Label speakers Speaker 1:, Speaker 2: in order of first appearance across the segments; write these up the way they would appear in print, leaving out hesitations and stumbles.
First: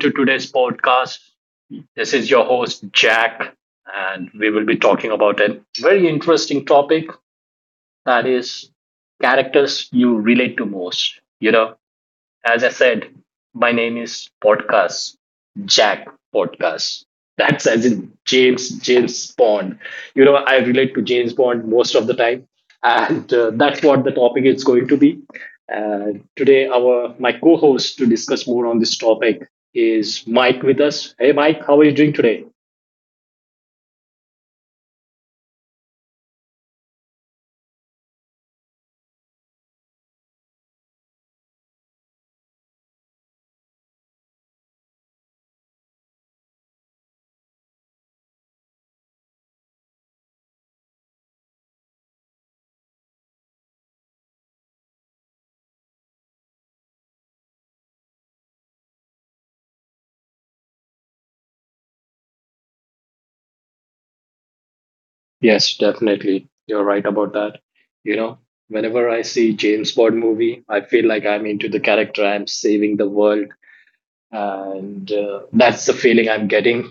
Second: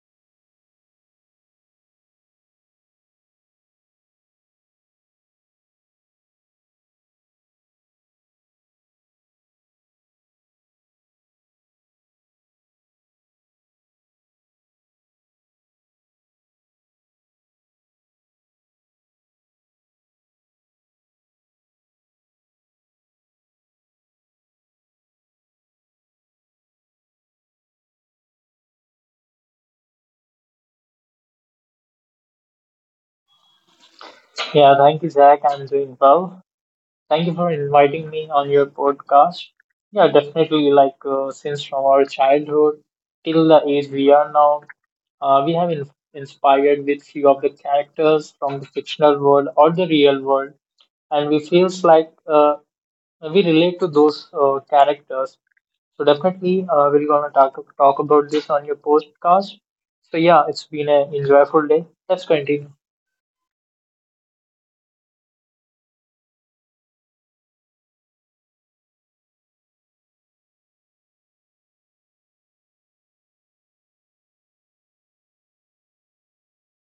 Speaker 1: to today's podcast. This is your host, Jack, and we will be talking about a very interesting topic that is characters you relate to most. You know, as I said, my name is Podcast Jack Podcast. That's as in James Bond. You know, I relate to James Bond most of the time, and that's what the topic is going to be. Today, our my co-host to discuss more on this topic is Mike with us. Hey, Mike, how are you doing today?
Speaker 2: Yeah, thank you, Zach. I'm doing well. Thank you for inviting me on your podcast. Yeah, definitely. Like, since from our childhood till the age we are now, we have inspired with few of the characters from the fictional world or the real world, and we feels like we relate to those characters. So definitely, we're gonna talk about this on your podcast. So yeah, it's been an enjoyable day. Let's continue.
Speaker 1: Yes, definitely. You're right about that. You know, whenever I see James Bond movie, I feel like I'm into the character. I'm saving the world. And that's the feeling I'm getting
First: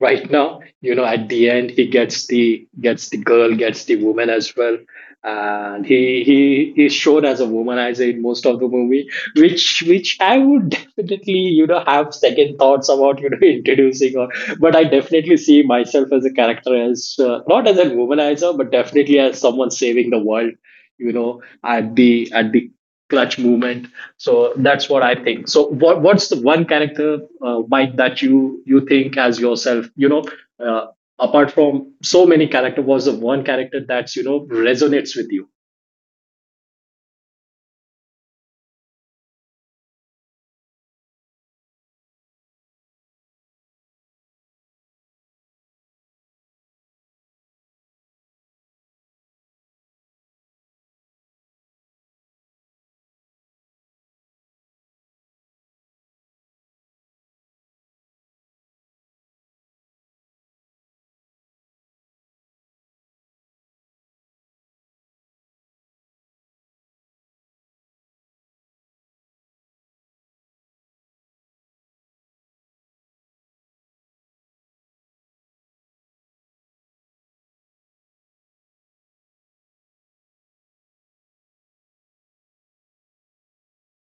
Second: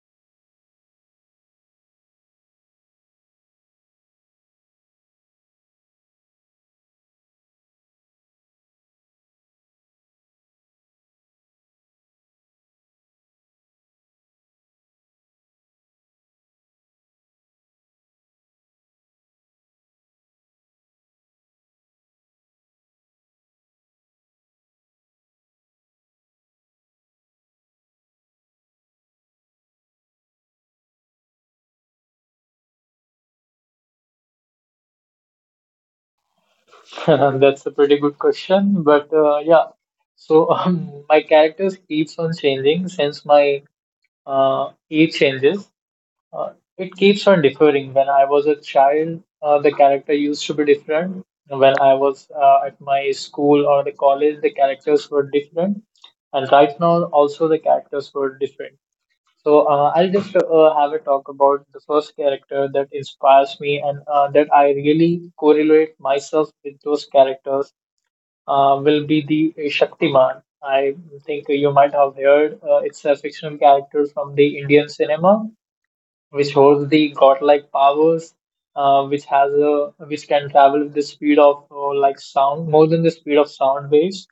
Speaker 1: right now. You know, at the end he gets the woman as well, and he is shown as a womanizer in most of the movie, which I would definitely, you know, have second thoughts about, you know, introducing. Or but I definitely see myself as a character, as not as a womanizer but definitely as someone saving the world, you know, at the clutch movement. So that's what I think. So what's the one character, Mike, that you think as yourself? Uh, Apart from so many character, was the one character that's you know, resonates with you?
Speaker 2: That's a pretty good question, but yeah. So my characters keeps on changing since my age changes. Uh, it keeps on differing. When I was a child, the character used to be different. When I was at my school or the college, the characters were different, and right now also the characters were different. So I'll just have a talk about the first character that inspires me and that I really correlate myself with those characters will be the Shaktiman. I think you might have heard it's a fictional character from the Indian cinema which holds the godlike powers, which has a which can travel with the speed of like sound, more than the speed of sound waves,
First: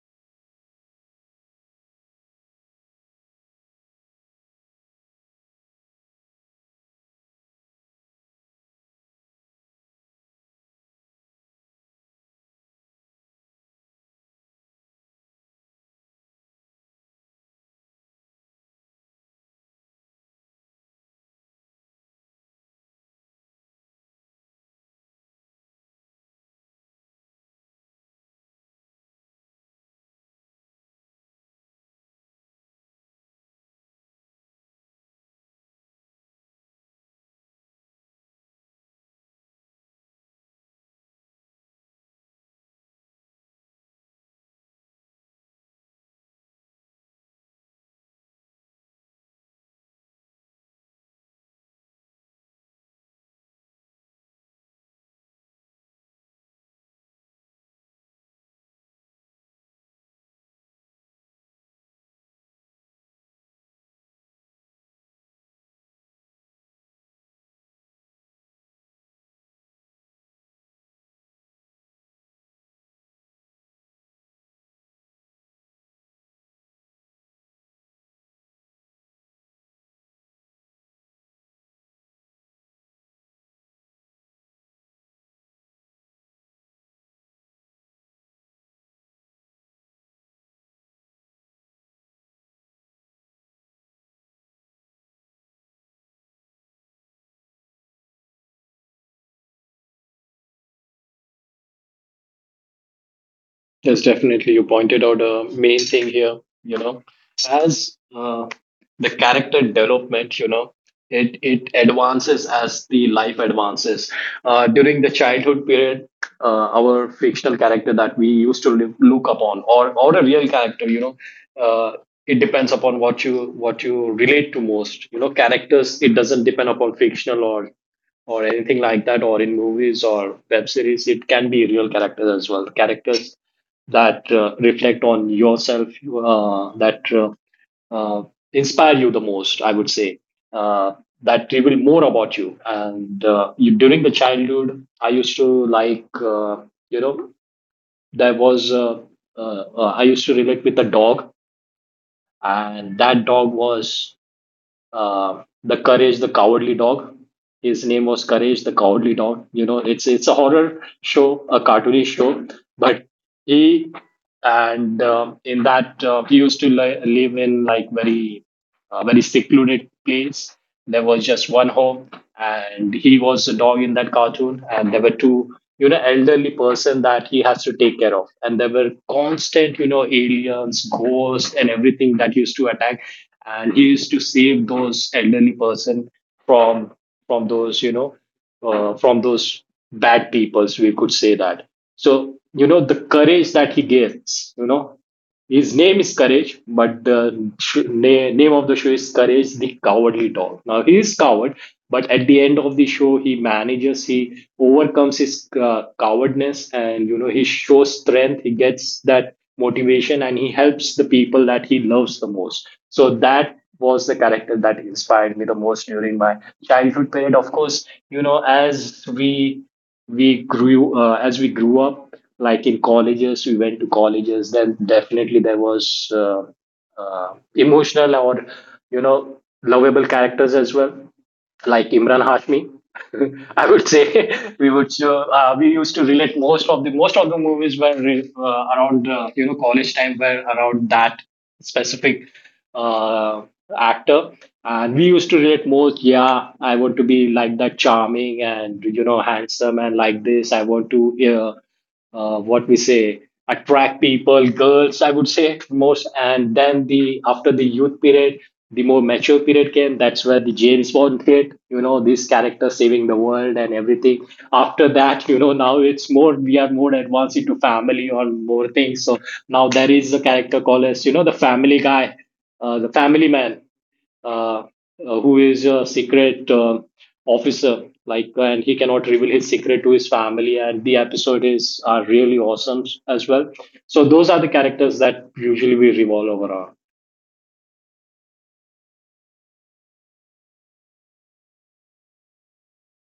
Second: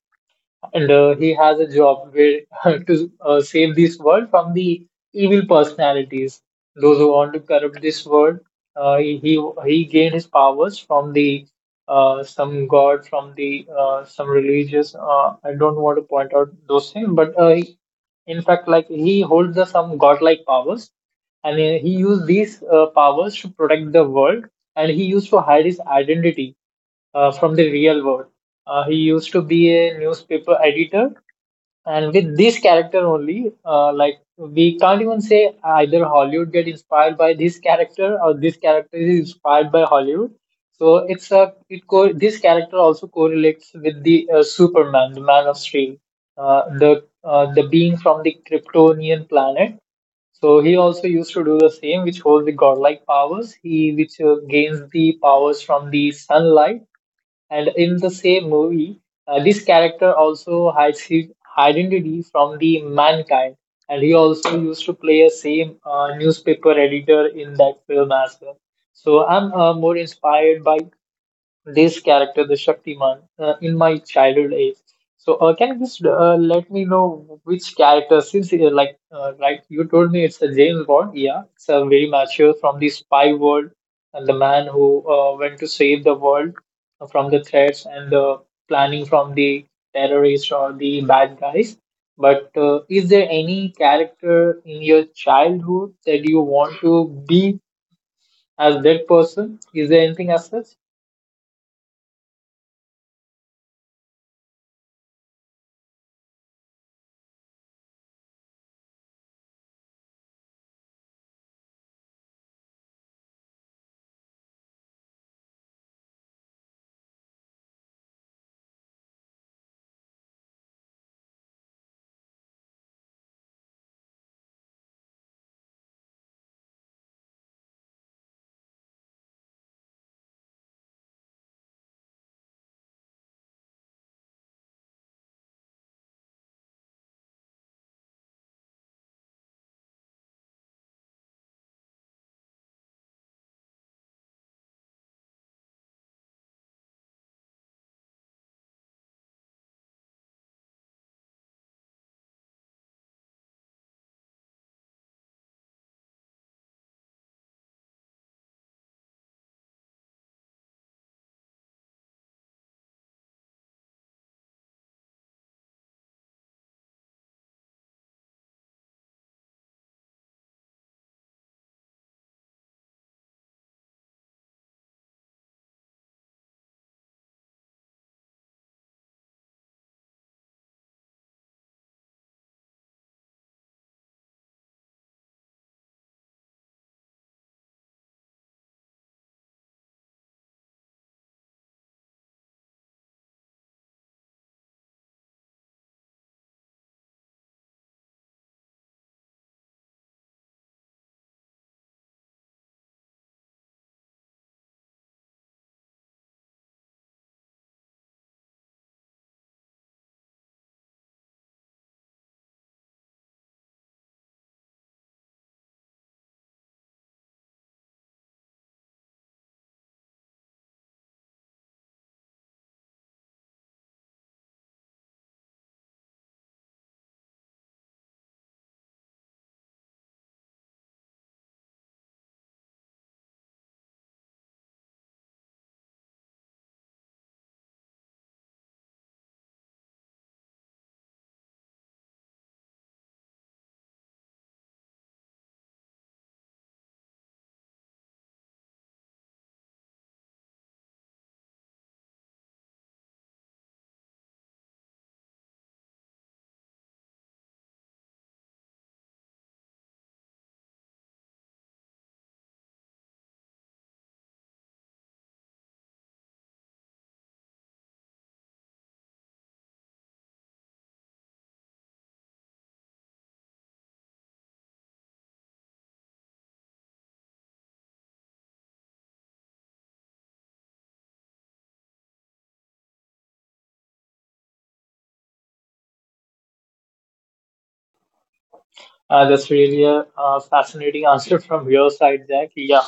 Speaker 2: and he has a job where to save this world from the evil personalities, those who want to corrupt this world. Uh, he, he he gained his powers from the some god, from the some religious. I don't want to point out those things, but in fact, like he holds the some godlike powers, and he used these powers to protect the world, and he used to hide his identity from the real world. He used to be a newspaper editor, and with this character only, like we can't even say either Hollywood get inspired by this character or this character is inspired by Hollywood, so it's a it co this character also correlates with the Superman, the Man of Steel, the being from the Kryptonian planet. So he also used to do the same, which holds the godlike powers. He which gains the powers from the sunlight, and in the same movie, this character also hides his identity from the mankind, and he also used to play a same newspaper editor in that film as well. So I'm more inspired by this character, the Shaktiman, in my childhood age. So, can you just let me know which character, since right, you told me it's a James Bond. Yeah, it's a very mature from the spy world, and the man who went to save the world from the threats and the planning from the terrorists or the bad guys. But is there any character in your childhood that you want to be as that person? Is there anything as such?
Speaker 1: Yes, definitely. You pointed out a main thing here, you know, as the character development, you know, it advances as the life advances. During the childhood period, our fictional character that we used to live, look upon, or a real character, you know, uh, it depends upon what you relate to most. You know, characters. It doesn't depend upon fictional or anything like that, or in movies or web series. It can be real characters as well. Characters that reflect on yourself, that uh, inspire you the most, I would say, uh, that reveal more about you. And during the childhood I used to like, you know, there was, uh, I used to relate with a dog, and that dog was, the courage the cowardly dog. His name was Courage the Cowardly Dog. You know, it's a horror show, a cartoony show, but he, and in that, he used to live in, like, very very secluded place. There was just one home, and he was a dog in that cartoon, and there were two, you know, elderly person that he has to take care of, and there were constant, you know, aliens, ghosts, and everything that used to attack, and he used to save those elderly person from from those, you know, from those bad peoples, we could say that. So, you know, the courage that he gives, you know, his name is Courage, but the name of the show is Courage the Cowardly Dog. Now, he is coward, but at the end of the show, he manages, he overcomes his cowardness, and, you know, he shows strength, he gets that motivation, and he helps the people that he loves the most. So, that was the character that inspired me the most during my childhood period. Of course, you know, as we grew up, like in colleges, we went to colleges. Then definitely there was, emotional or, you know, lovable characters as well, like Imran Hashmi. I would say, we would we used to relate most of the movies were around, you know, college time, were around that specific uh, actor, and we used to relate most. Yeah, I want to be like that, charming and, you know, handsome, and like this I want to, uh, what we say, attract people, girls, I would say most. And then the after the youth period, the more mature period came. That's where the James Bond hit. You know, this character saving the world and everything. After that, you know, now it's more, we are more advanced into family or more things. So now there is a character called as, you know, the family guy, the family man, uh, uh, who is a secret officer, like, and he cannot reveal his secret to his family, and the episode is are really awesome as well. So those are the characters that usually we revolve over around.
Speaker 2: That's really a fascinating answer from your side, Jack. Yeah,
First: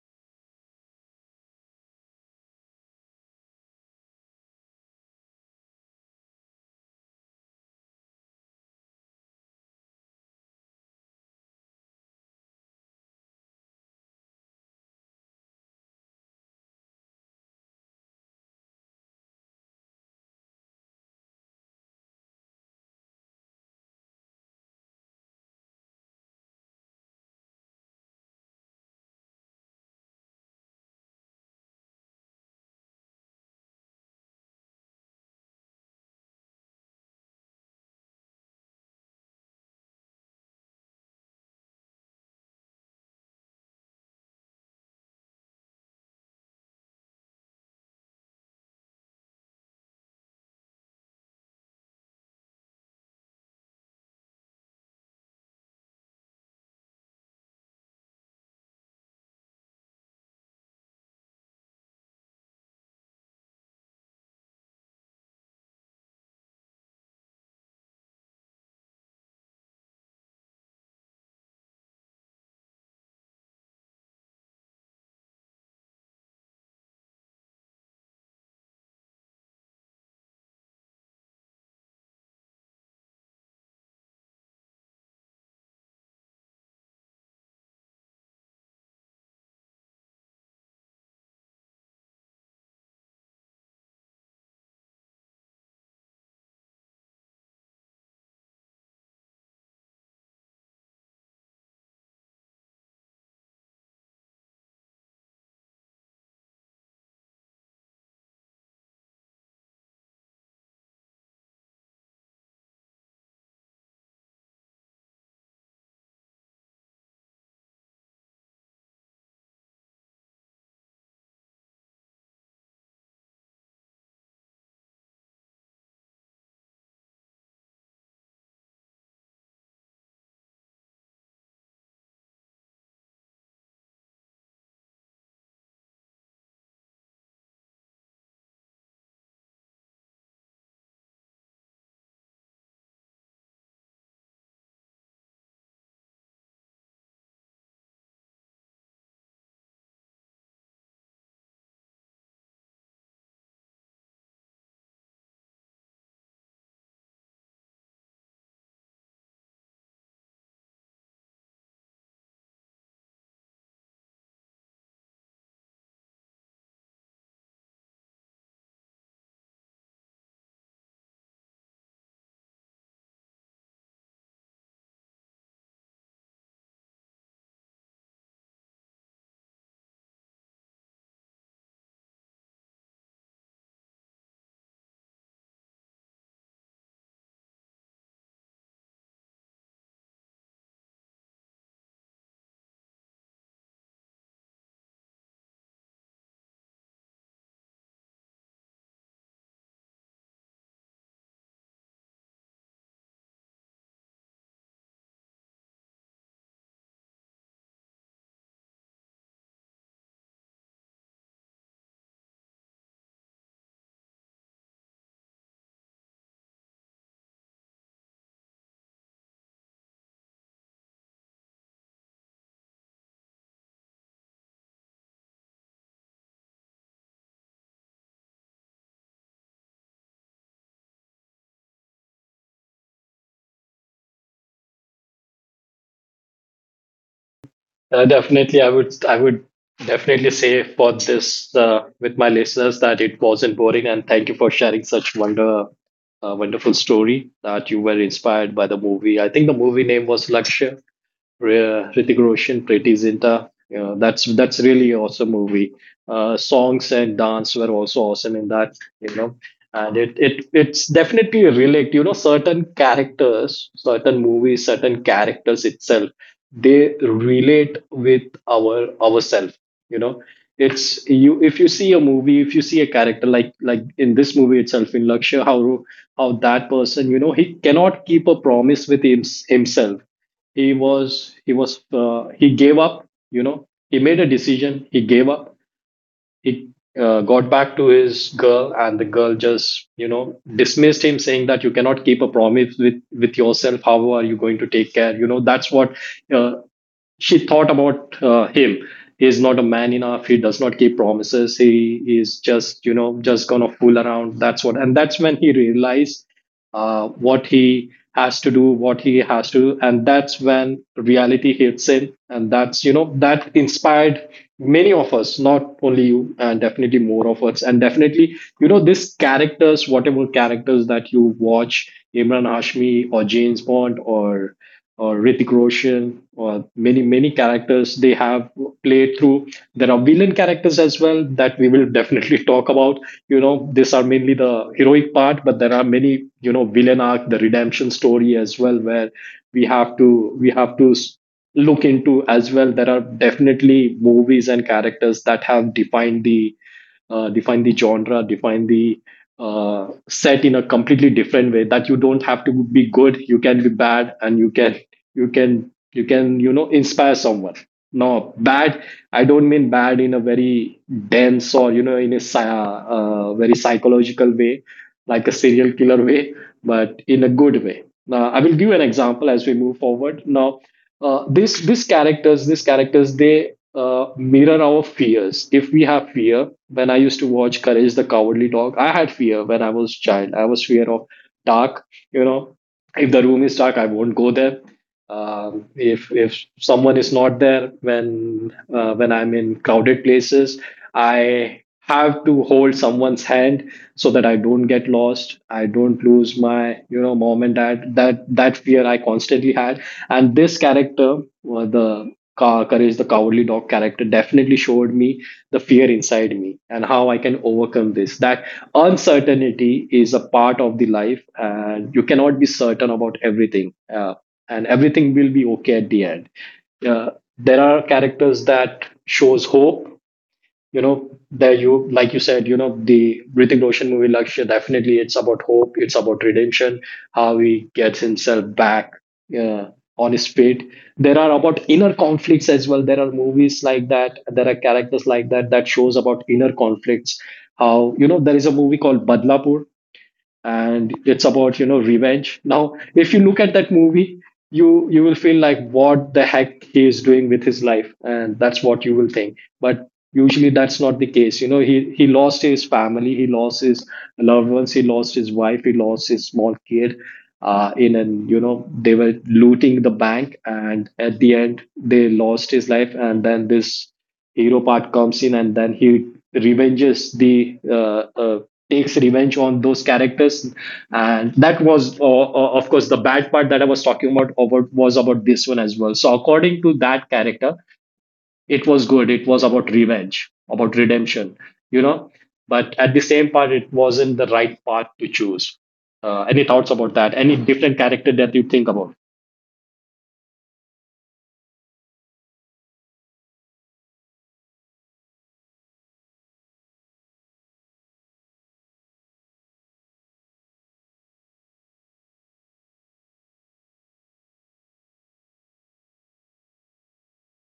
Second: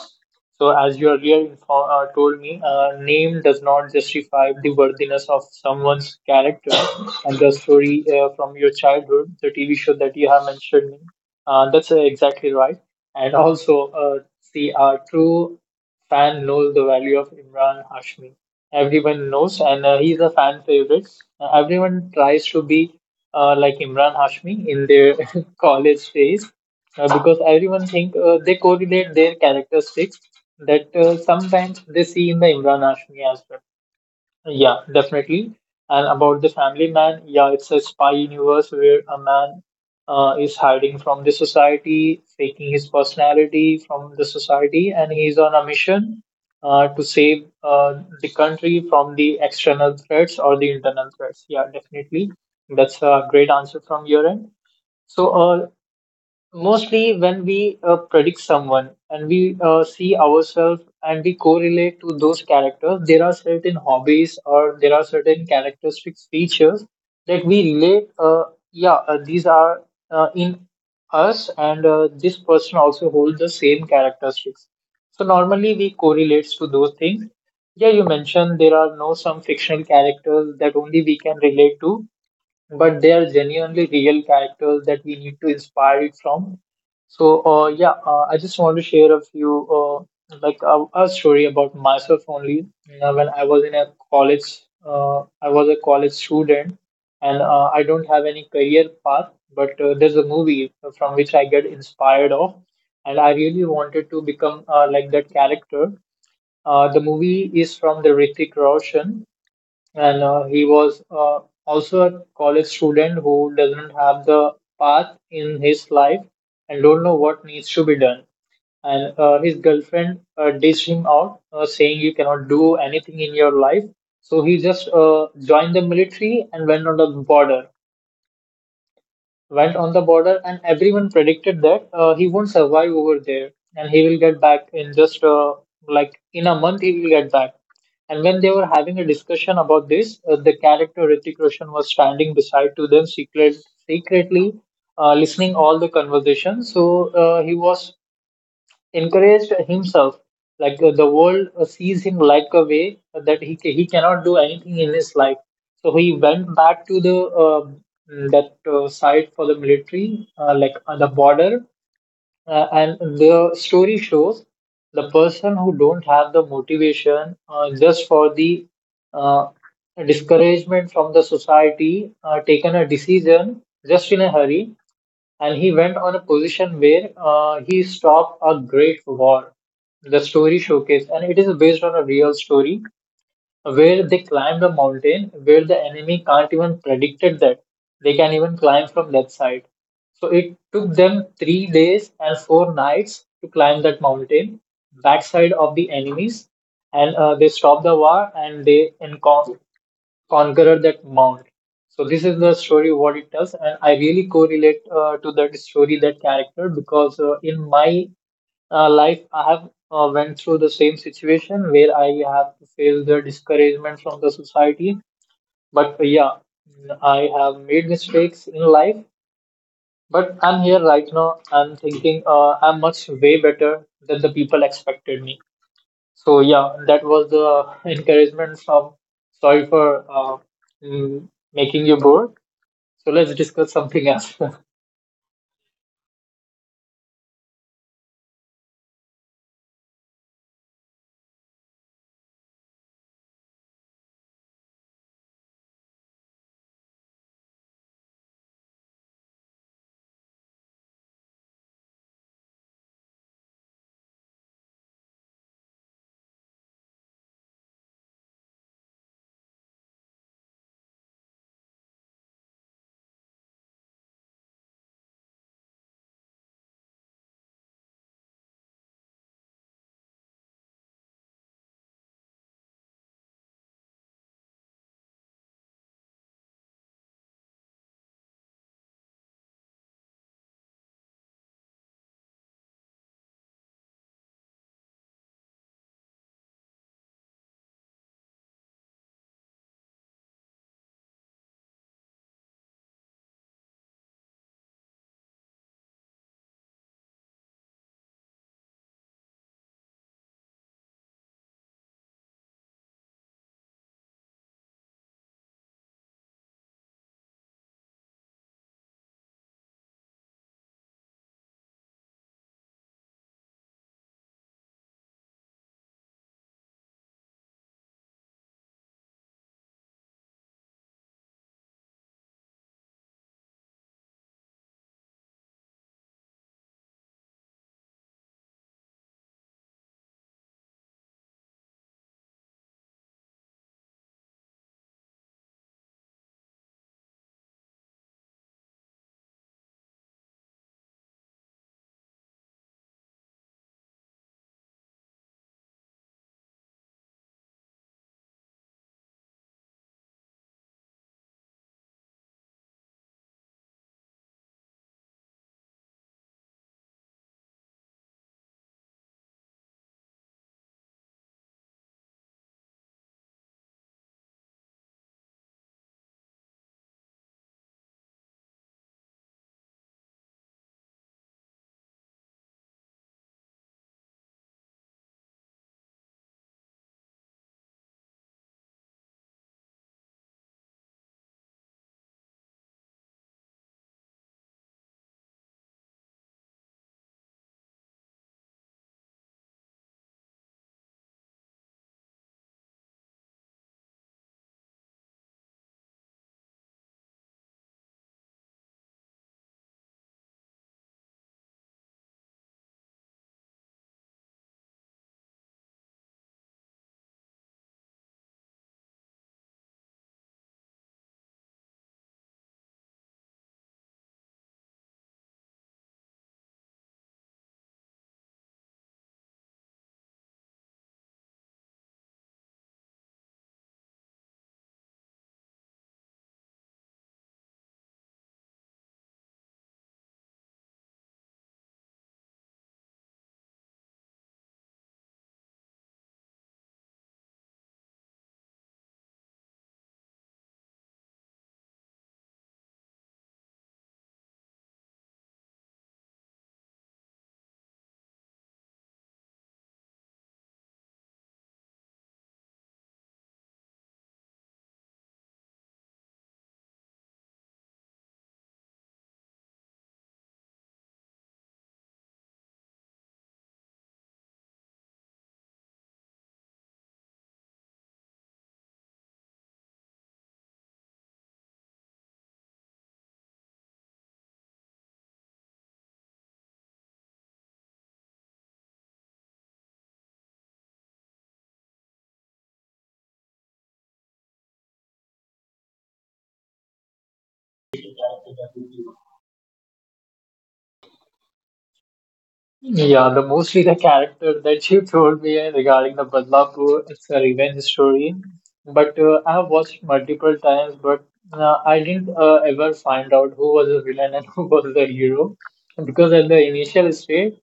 Speaker 2: so, as you earlier told me, name does not justify the worthiness of someone's character. And the story from your childhood, the TV show that you have mentioned, that's exactly right. And also, see, our true fan knows the value of Imran Hashmi. Everyone knows, and he's a fan favorite. Everyone tries to be like Imran Hashmi in their college phase because everyone think they correlate their characteristics that sometimes they see in the Imran Hashmi as well. Yeah, definitely. And about the family man, yeah, it's a spy universe where a man is hiding from the society, faking his personality from the society, and he's on a mission to save the country from the external threats or the internal threats. Yeah, definitely. That's a great answer from your end. So, mostly when we predict someone and we see ourselves and we correlate to those characters, there are certain hobbies or there are certain characteristic features that we relate. Yeah, these are in us, and this person also holds the same characteristics. So normally we correlates to those things. Yeah, you mentioned there are no some fictional characters that only we can relate to, but they are genuinely real characters that we need to inspire it from. So, yeah, I just want to share a few, a story about myself only. When I was in a college, I was a college student, and I don't have any career path. But there's a movie from which I get inspired of, and I really wanted to become like that character. The movie is from the Ritik Roshan, and he was also a college student who doesn't have the path in his life and don't know what needs to be done, and his girlfriend dished him out saying you cannot do anything in your life, so he just joined the military and went on the border, and everyone predicted that he won't survive over there, and he will get back in just like in a month he will get back. And when they were having a discussion about this, the character Hrithik Roshan was standing beside to them secretly listening all the conversation. So he was encouraged himself. Like the world sees him like a way that he cannot do anything in his life. So he went back to the um that side for the military, like on the border, and the story shows the person who don't have the motivation just for the uh, discouragement from the society taken a decision just in a hurry, and he went on a position where he stopped a great war. The story showcase, and it is based on a real story where they climbed a mountain where the enemy can't even predicted that they can even climb from that side. So it took them 3 days and 4 nights to climb that mountain, backside of the enemies, and they stopped the war and they conquered that mount. So this is the story what it tells, and I really correlate to that story that character, because in my life I have went through the same situation where I have to face the discouragement from the society. But yeah, I have made mistakes in life. But I'm here right now. I'm thinking I'm much way better than the people expected me. So yeah, that was the encouragement from. Sorry for mm, making you bored. So let's discuss something else.
Speaker 1: Definitely, I would, I would definitely say for this, with my listeners, that it wasn't boring, and thank you for sharing such wonderful story that you were inspired by. The movie, I think the movie name was Lakshya, Hrithik Roshan, Priti Zinta. You know, that's really an awesome movie. Songs and dance were also awesome in that. You know, and it's definitely a relate. You know, certain characters, certain movies, certain characters itself, they relate with our ourself. You know, it's, you, if you see a movie, if you see a character, like in this movie itself, in Lakshya, how that person, you know, he cannot keep a promise with him, himself. He was he was uh, he gave up, you know, he made a decision, he gave up. He, got back to his girl, and the girl just, you know, dismissed him saying that you cannot keep a promise with yourself, how are you going to take care, you know, that's what uh, she thought about him. He's not a man enough, he does not keep promises, he is just, you know, just gonna fool around. That's what. And that's when he realized what he has to do, what he has to do, and that's when reality hits him, and that's, you know, that inspired many of us, not only you, and definitely more of us. And definitely, you know, these characters, whatever characters that you watch, Imran Hashmi or James Bond or Hrithik Roshan or many characters they have played through. There are villain characters as well that we will definitely talk about. You know, these are mainly the heroic part, but there are many, you know, villain arc, the redemption story as well, where we have to look into as well. There are definitely movies and characters that have defined the define the genre, define the set in a completely different way. That you don't have to be good, you can be bad, and you can you know inspire someone. No, bad, I don't mean bad in a very dense or, you know, in a very psychological way, like a serial killer way, but in a good way. Now I will give an example. As we move forward now, this these characters these characters, they mirror our fears. If we have fear, when I used to watch Courage the Cowardly Dog, I had fear when I was child. I was fear of dark. You know, if the room is dark, I won't go there. If someone is not there when I'm in crowded places, I have to hold someone's hand so that I don't get lost. I don't lose my, you know, mom and dad. That fear I constantly had, and this character, the Courage the Cowardly Dog character, definitely showed me the fear inside me and how I can overcome this. That uncertainty is a part of the life, and you cannot be certain about everything. And everything will be okay at the end. Uh, there are characters that shows hope. You know, there, you, like you said, you know, the Hrithik Roshan movie Lakshya, definitely it's about hope, it's about redemption, how he gets himself back uh, on his feet. There are about inner conflicts as well. There are movies like that. There are characters like that that shows about inner conflicts. How, there is a movie called Badlapur, and it's about, revenge. Now if you look at that movie, you will feel like what the heck he is doing with his life, and that's what you will think. But usually that's not the case. You know, he lost his family, he lost his loved ones, he lost his wife, he lost his small kid. In an, they were looting the bank, and at the end they lost his life. And then this hero part comes in, and then he revenges the takes revenge on those characters. And that was, of course, the bad part that I was talking about was about this one as well. So according to that character, it was good, it was about revenge, about redemption, you know, but at the same part it wasn't the right path to choose. Any thoughts about that? Any different character that you think about?
Speaker 2: Yeah, the mostly the character that you told me regarding the Badlapur, it's a revenge story. But I have watched multiple times, but I didn't ever find out who was the villain and who was the hero. Because at the initial stage,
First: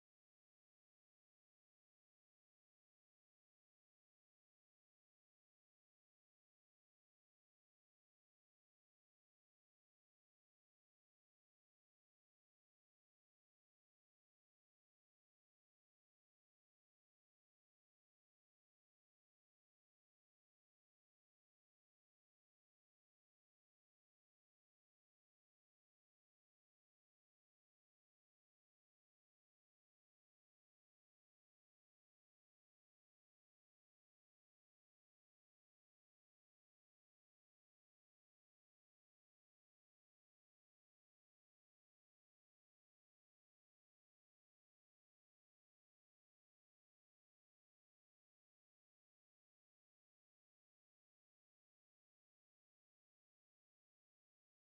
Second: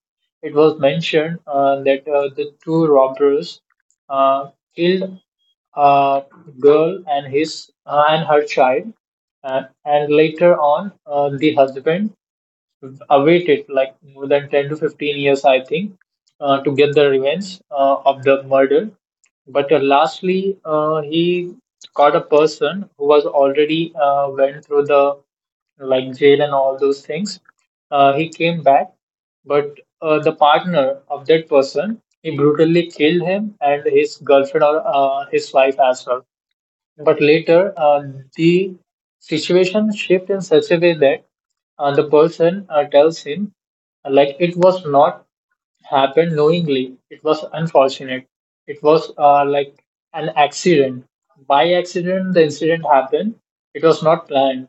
Speaker 2: it was mentioned that the two robbers uh, killed a girl and his and her child, and later on the husband awaited like more than 10 to 15 years, I think, to get the revenge of the murder. But lastly, he caught a person who was already went through the like jail and all those things. He came back, but the partner of that person he brutally killed him and his girlfriend or his wife as well. But later, the situation shifts in such a way that the person tells him, like, it was not happened knowingly. It was unfortunate. It was like an accident. By accident, the incident happened. It was not planned.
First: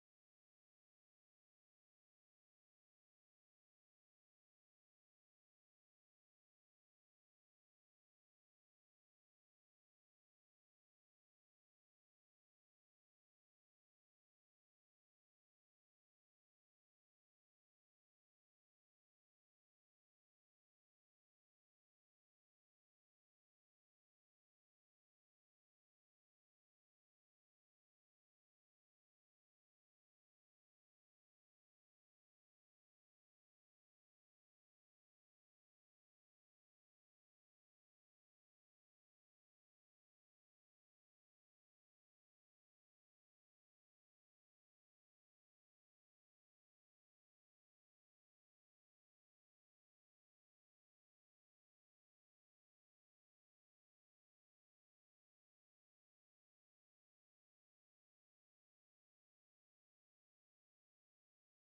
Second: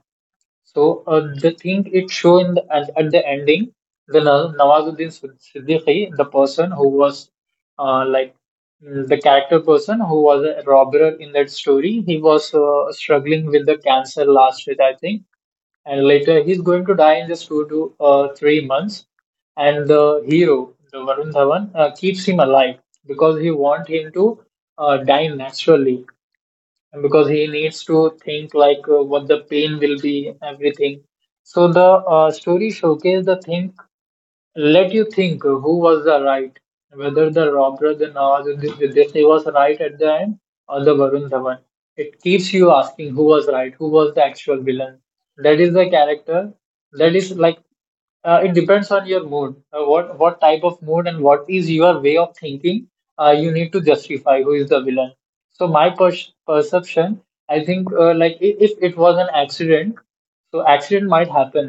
Speaker 2: So the thing it show at the ending, the Nawazuddin Siddiqui, the person who was uh, like the character person who was a robber in that story, he was struggling with the cancer last year, I think, and later he's going to die in just 2 to 3 months. And the hero, the Varun Dhawan, keeps him alive because he want him to die naturally, because he needs to think like what the pain will be everything, so the story showcase the thing, let you think who was the right, whether the Robert the with Disney was right at the end or the Varun Dhawan. It keeps you asking who was right, who was the actual villain. That is the character. That is like it depends on your mood, what type of mood and what is your way of thinking. You need to justify who is the villain. So perception, I think, if it was an accident, so accident might happen.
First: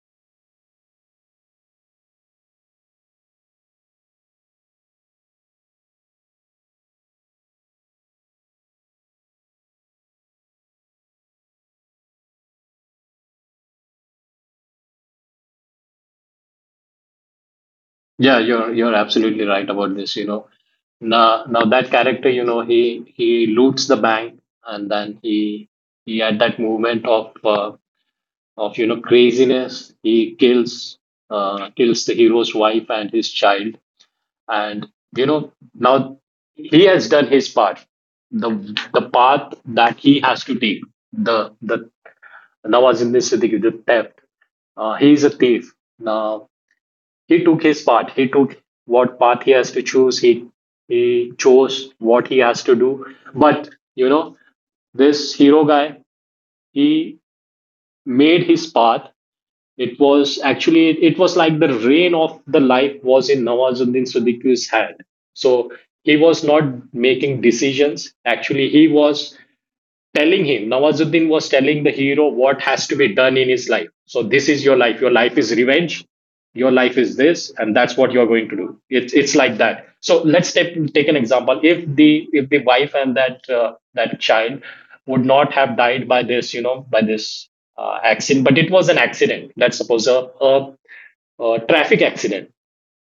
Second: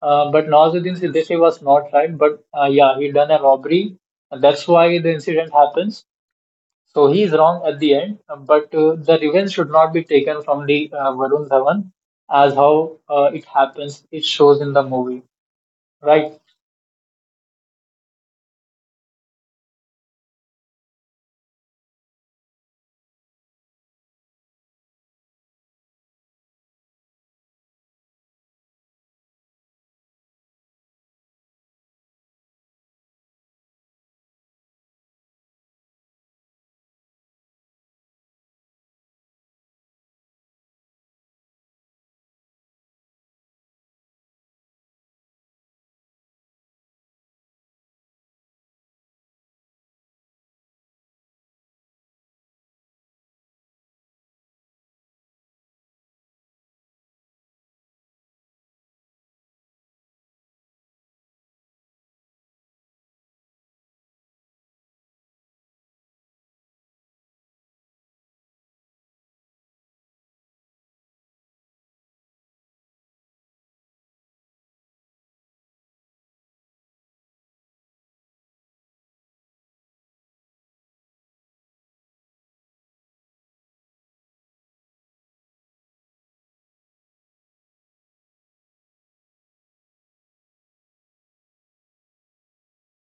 Speaker 2: But Nawazuddin Siddiqui was not right. But yeah, he done a robbery. And that's why the incident happens. So he is wrong at the end. But the revenge should not be taken from the Varun Dhawan as how it happens. It shows in the movie. Right.
Speaker 1: Yeah, you're absolutely right about this. You know, now now that character, you know, he loots the bank, and then he had that movement of of, you know, craziness. He kills kills the hero's wife and his child, and you know, now he has done his part. The the path that he has to take, the Nawazuddin Siddiqui, the theft. He is a thief. Now he took his part. He took what path he has to choose. He chose what he has to do. But you know, this hero guy, he made his path. It was actually, it was like the reign of the life was in Nawazuddin Siddiqui's hand. So he was not making decisions. Actually, he was telling him, Nawazuddin was telling the hero what has to be done in his life. So this is your life. Your life is revenge. Your life is this, and that's what you're going to do. It's like that. So let's take an example. If the wife and that that child would not have died by this, you know, by this accident, but it was an accident. Let's suppose a, a traffic accident.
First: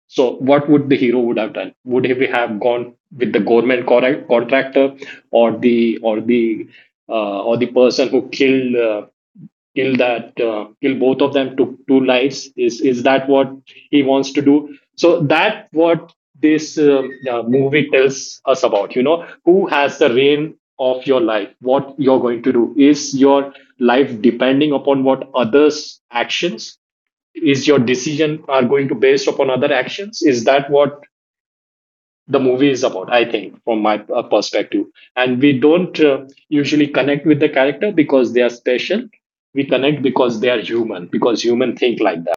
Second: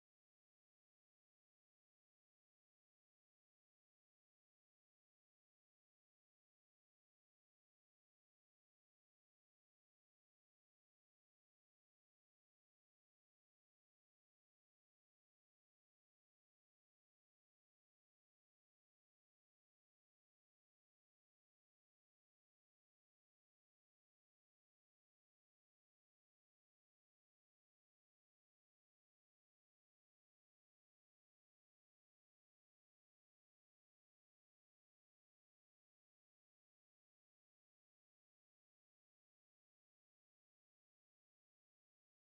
Speaker 1: So what would the hero would have done? Would he have gone with the government correct, contractor, or the or the person who killed kill that kill both of them, took two lives? Is that what he wants to do? So that what this movie tells us about. You know, who has the reign of your life? What you're going to do is your life depending upon what others' actions is your decision are going to based upon other actions, is that what the movie is about? I think, from my perspective, and we don't usually connect with the character because they are special. We connect because they are human, because human think like that.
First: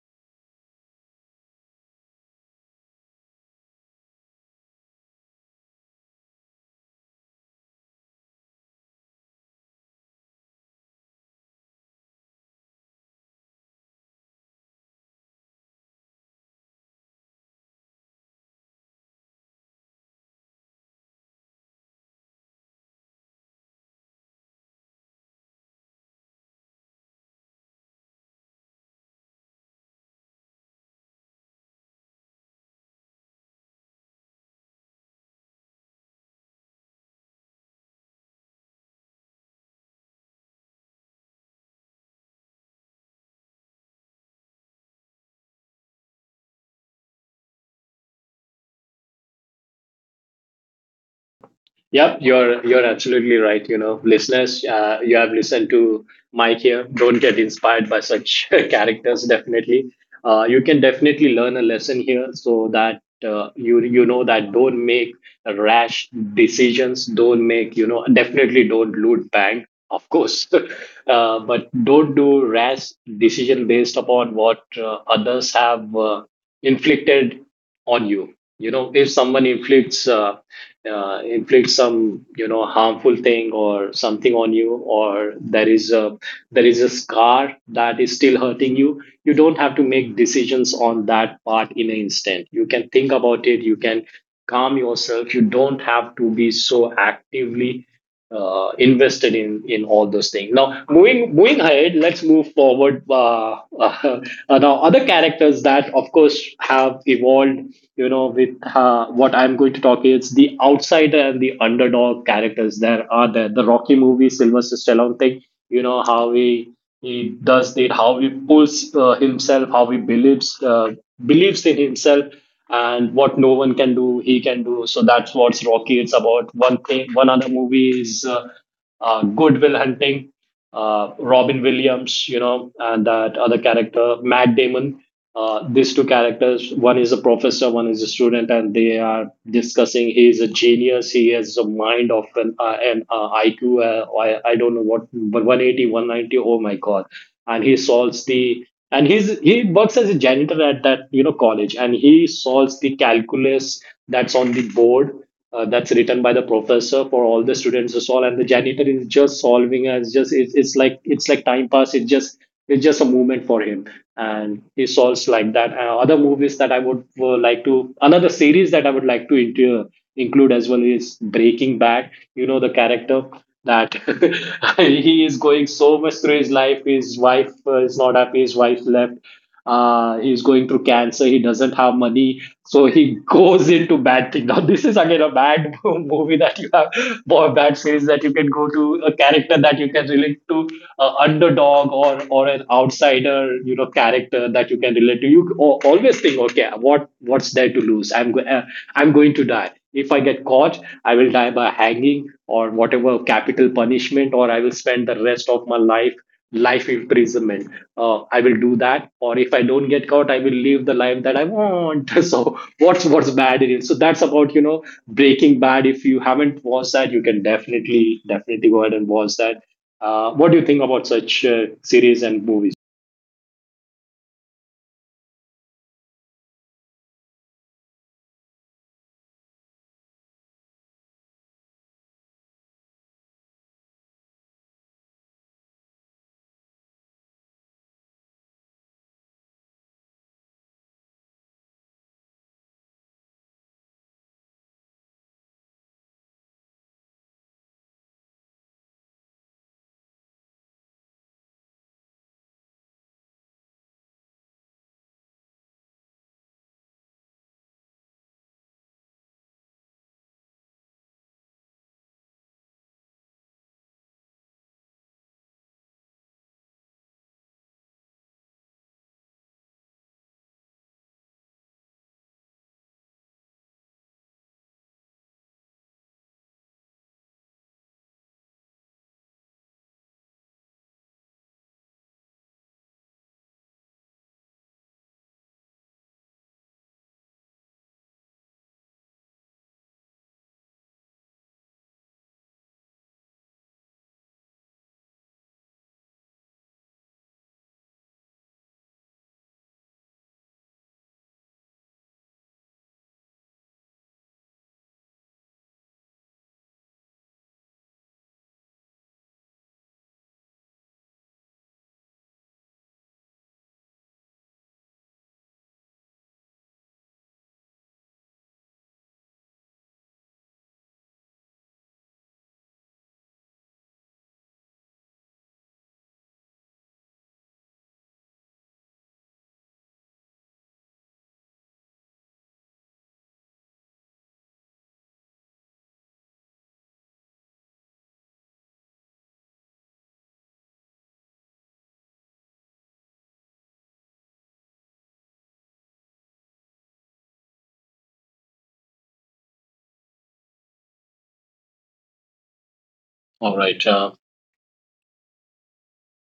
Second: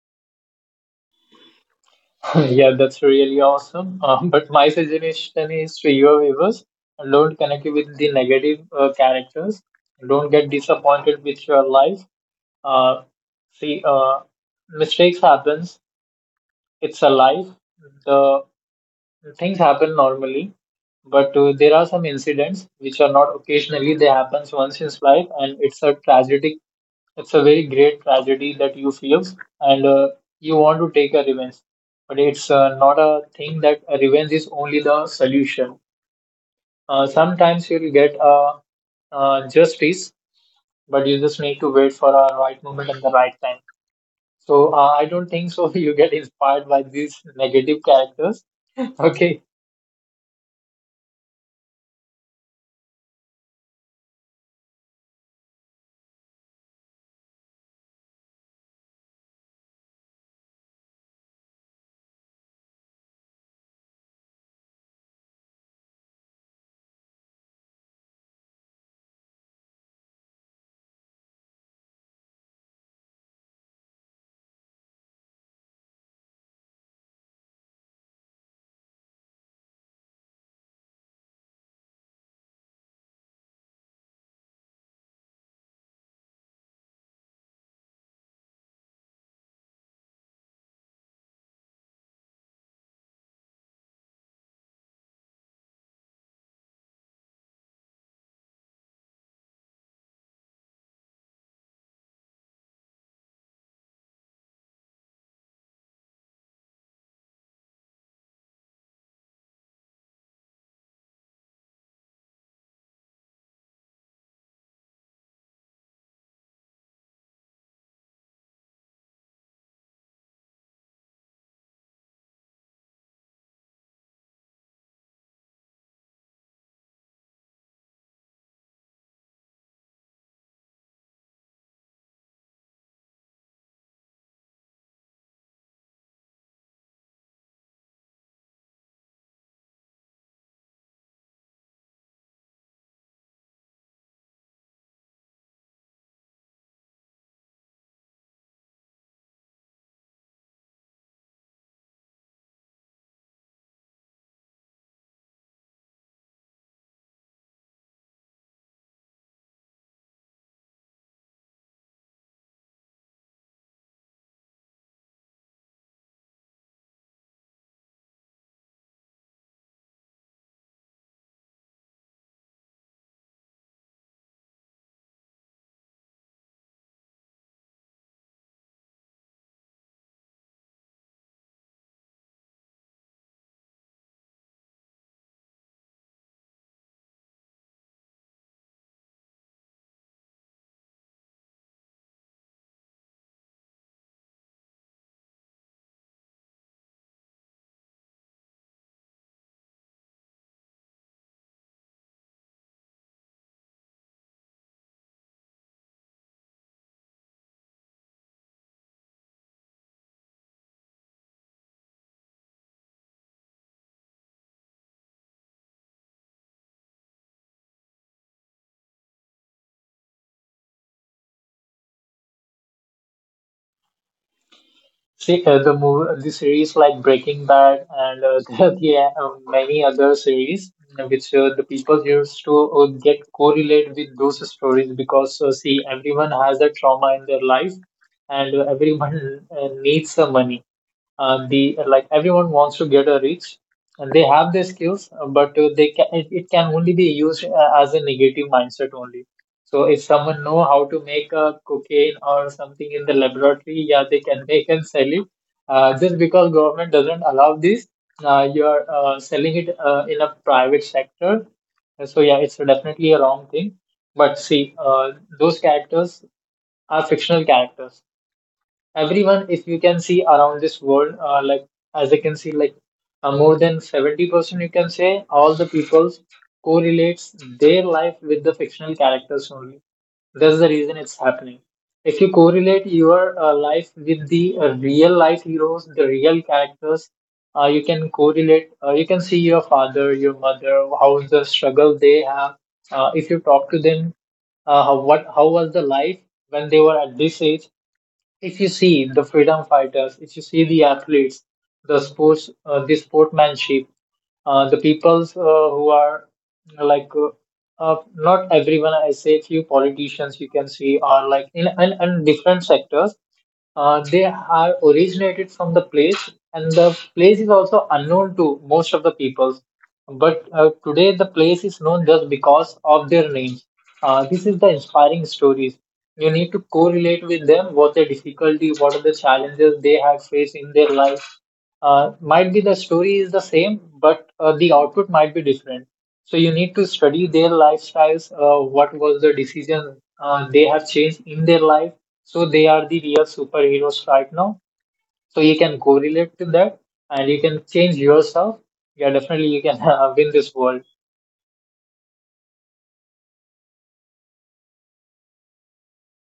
Speaker 2: Yeah, that's really awesome. But my suggestion is to your viewers, don't connect with the negative characters. Don't get disappointed with your life. Uh, See, mistakes happens. It's a life. The things happen normally, but there are some incidents which are not occasionally. They happens once in his life, and it's a tragic. It's a very great tragedy that you feel, and you want to take a revenge. But it's not a thing that a revenge is only the solution. Sometimes you'll get a justice, but you just need to wait for a right moment and the right time. So I don't think so. You get inspired by these negative characters. Okay,
Speaker 1: Yep, you're absolutely right. You know, listeners, you have listened to Mike here. Don't get inspired by such characters. Definitely, you can definitely learn a lesson here, so that you, you know that don't make rash decisions. Don't make, you know, definitely don't loot bank, of course, but don't do rash decision based upon what others have inflicted on you. You know, if someone inflicts inflicts some, you know, harmful thing or something on you, or there is a scar that is still hurting you, you don't have to make decisions on that part in an instant. You can think about it, you can calm yourself. You don't have to be so actively invested in all those things. Now, moving ahead, let's move forward. Now other characters that of course have evolved. You know, with what I'm going to talk is the outsider and the underdog characters. There are there the Rocky movie, Sylvester Stallone thing. You know how he does it, how he pulls himself, how he believes believes in himself, and what no one can do, he can do. So that's what's Rocky. It's about one thing. One other movie is Goodwill Hunting. Robin Williams, you know, and that other character, Matt Damon. These two characters, one is a professor, one is a student, and they are discussing. He is a genius. He has a mind of an IQ. I don't know what, but 180, 190. Oh my god! And he solves the and he's he works as a janitor at that, you know, college, and he solves the calculus that's on the board that's written by the professor for all the students to solve, and the janitor is just solving as just, it's like, it's like time pass. It's just it's just a movement for him, and he solves like that. Other movies that I would like to, another series that I would like to include as well, is Breaking Bad. You know the character that he is going so much through his life. His wife is not happy. His wife left. He's going through cancer. He doesn't have money, so he goes into bad thing. Now this is again a bad movie that you have, or bad series that you can go to, a character that you can relate to, a underdog, or an outsider, you know, character that you can relate to. You always think, okay, what's there to lose? I'm going to die. If I get caught, I will die by hanging or whatever capital punishment, or I will spend the rest of my life imprisonment. I will do that, or if I don't get caught, I will live the life that I want. So what's bad in it? So that's about, you know, Breaking Bad. If you haven't watched that, you can definitely go ahead and watch that. What do you think about such series and movies?
Speaker 2: see, the movie, the series like Breaking Bad and many other series, which the people used to get correlate with those stories, because see, everyone has a trauma in their life, and everyone needs some money. The like everyone wants to get a reach, and they have their skills, but they can it can only be used as a negative mindset only. So if someone know how to make a cocaine or something in the laboratory, yeah, they can make and sell it. Just because government doesn't allow this, you are selling it in a private sector. So yeah, it's definitely a wrong thing. But see, those characters are fictional characters. Everyone, if you can see around this world, like as I can see, like, more than 70% you can say, all the people correlates their life with the fictional characters only. That's the reason it's happening. If you correlate your life with the real life heroes, the real characters, you can correlate, you can see your father, your mother, how's the struggle they have. If you talk to them, what, how was the life when they were at this age. If you see the freedom fighters, if you see the athletes, the sports, the sportsmanship, the peoples who are like not everyone. I say few politicians you can see are like in different sectors. They are originated from the place, and the place is also unknown to most of the peoples. But today, the place is known just because of their names. This is the inspiring stories. You need to correlate with them what their difficulty, what are the challenges they had faced in their life. Might be the story is the same, but the output might be different. So you need to study their lifestyles. What was the decision they have changed in their life? So they are the real superheroes right now. So you can correlate to that, and you can change yourself. Yeah, definitely you can win this world.
Speaker 1: All right. Uh,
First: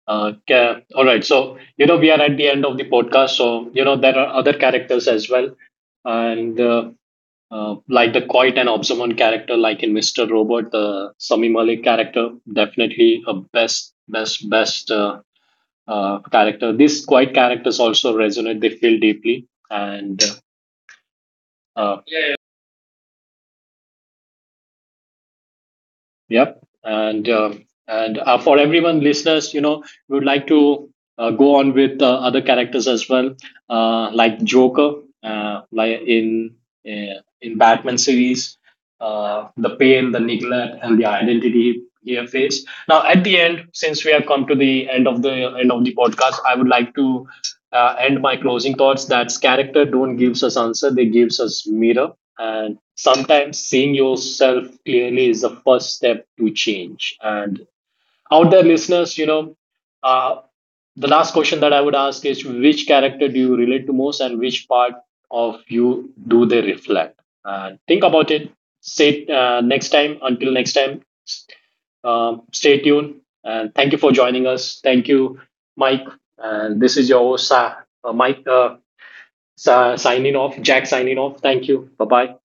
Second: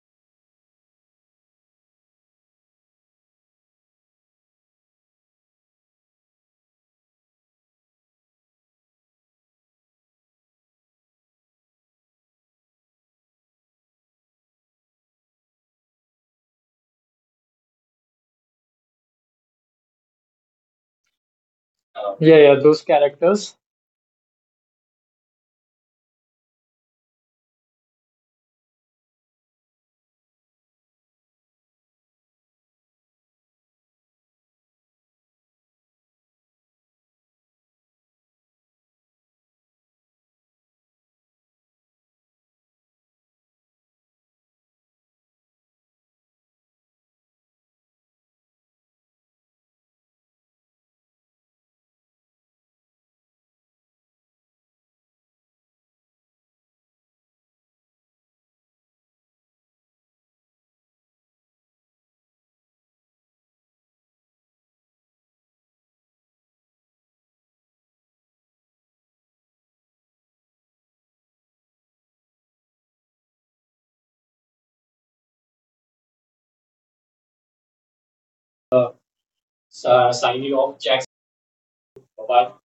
Speaker 1: Uh, ca- All right. So, you know, we are at the end of the podcast. So, you know, there are other characters as well. And Like the quiet and observant character, like in Mr. Robot, the Sami Malik character, definitely a best character. These quiet characters also resonate, they feel deeply. And
Speaker 2: Yeah,
Speaker 1: Yeah.
Speaker 2: yeah, those characters.
Speaker 1: Yep. And For everyone, listeners, you know, we would like to go on with other characters as well, like Joker, like in Batman series, the pain, the neglect, and the identity here faced. Now, at the end, since we have come to the end of the podcast, I would like to end my closing thoughts. That's character don't gives us answer; they gives us mirror. And sometimes seeing yourself clearly is the first step to change. And out there, listeners, you know, uh, the last question that I would ask is, which character do you relate to most, and which part of you do they reflect? Think about it. Say, next time, until next time, stay tuned, and thank you for joining us. Thank you, Mike. And this is your host, Mike.
Speaker 2: Uh, Signing
Speaker 1: Signing off,
Speaker 2: off,
Speaker 1: Jack.
Speaker 2: Jackson.
Speaker 1: Signing off. Thank you. Bye
Speaker 2: Bye
Speaker 1: bye.
Speaker 2: bye.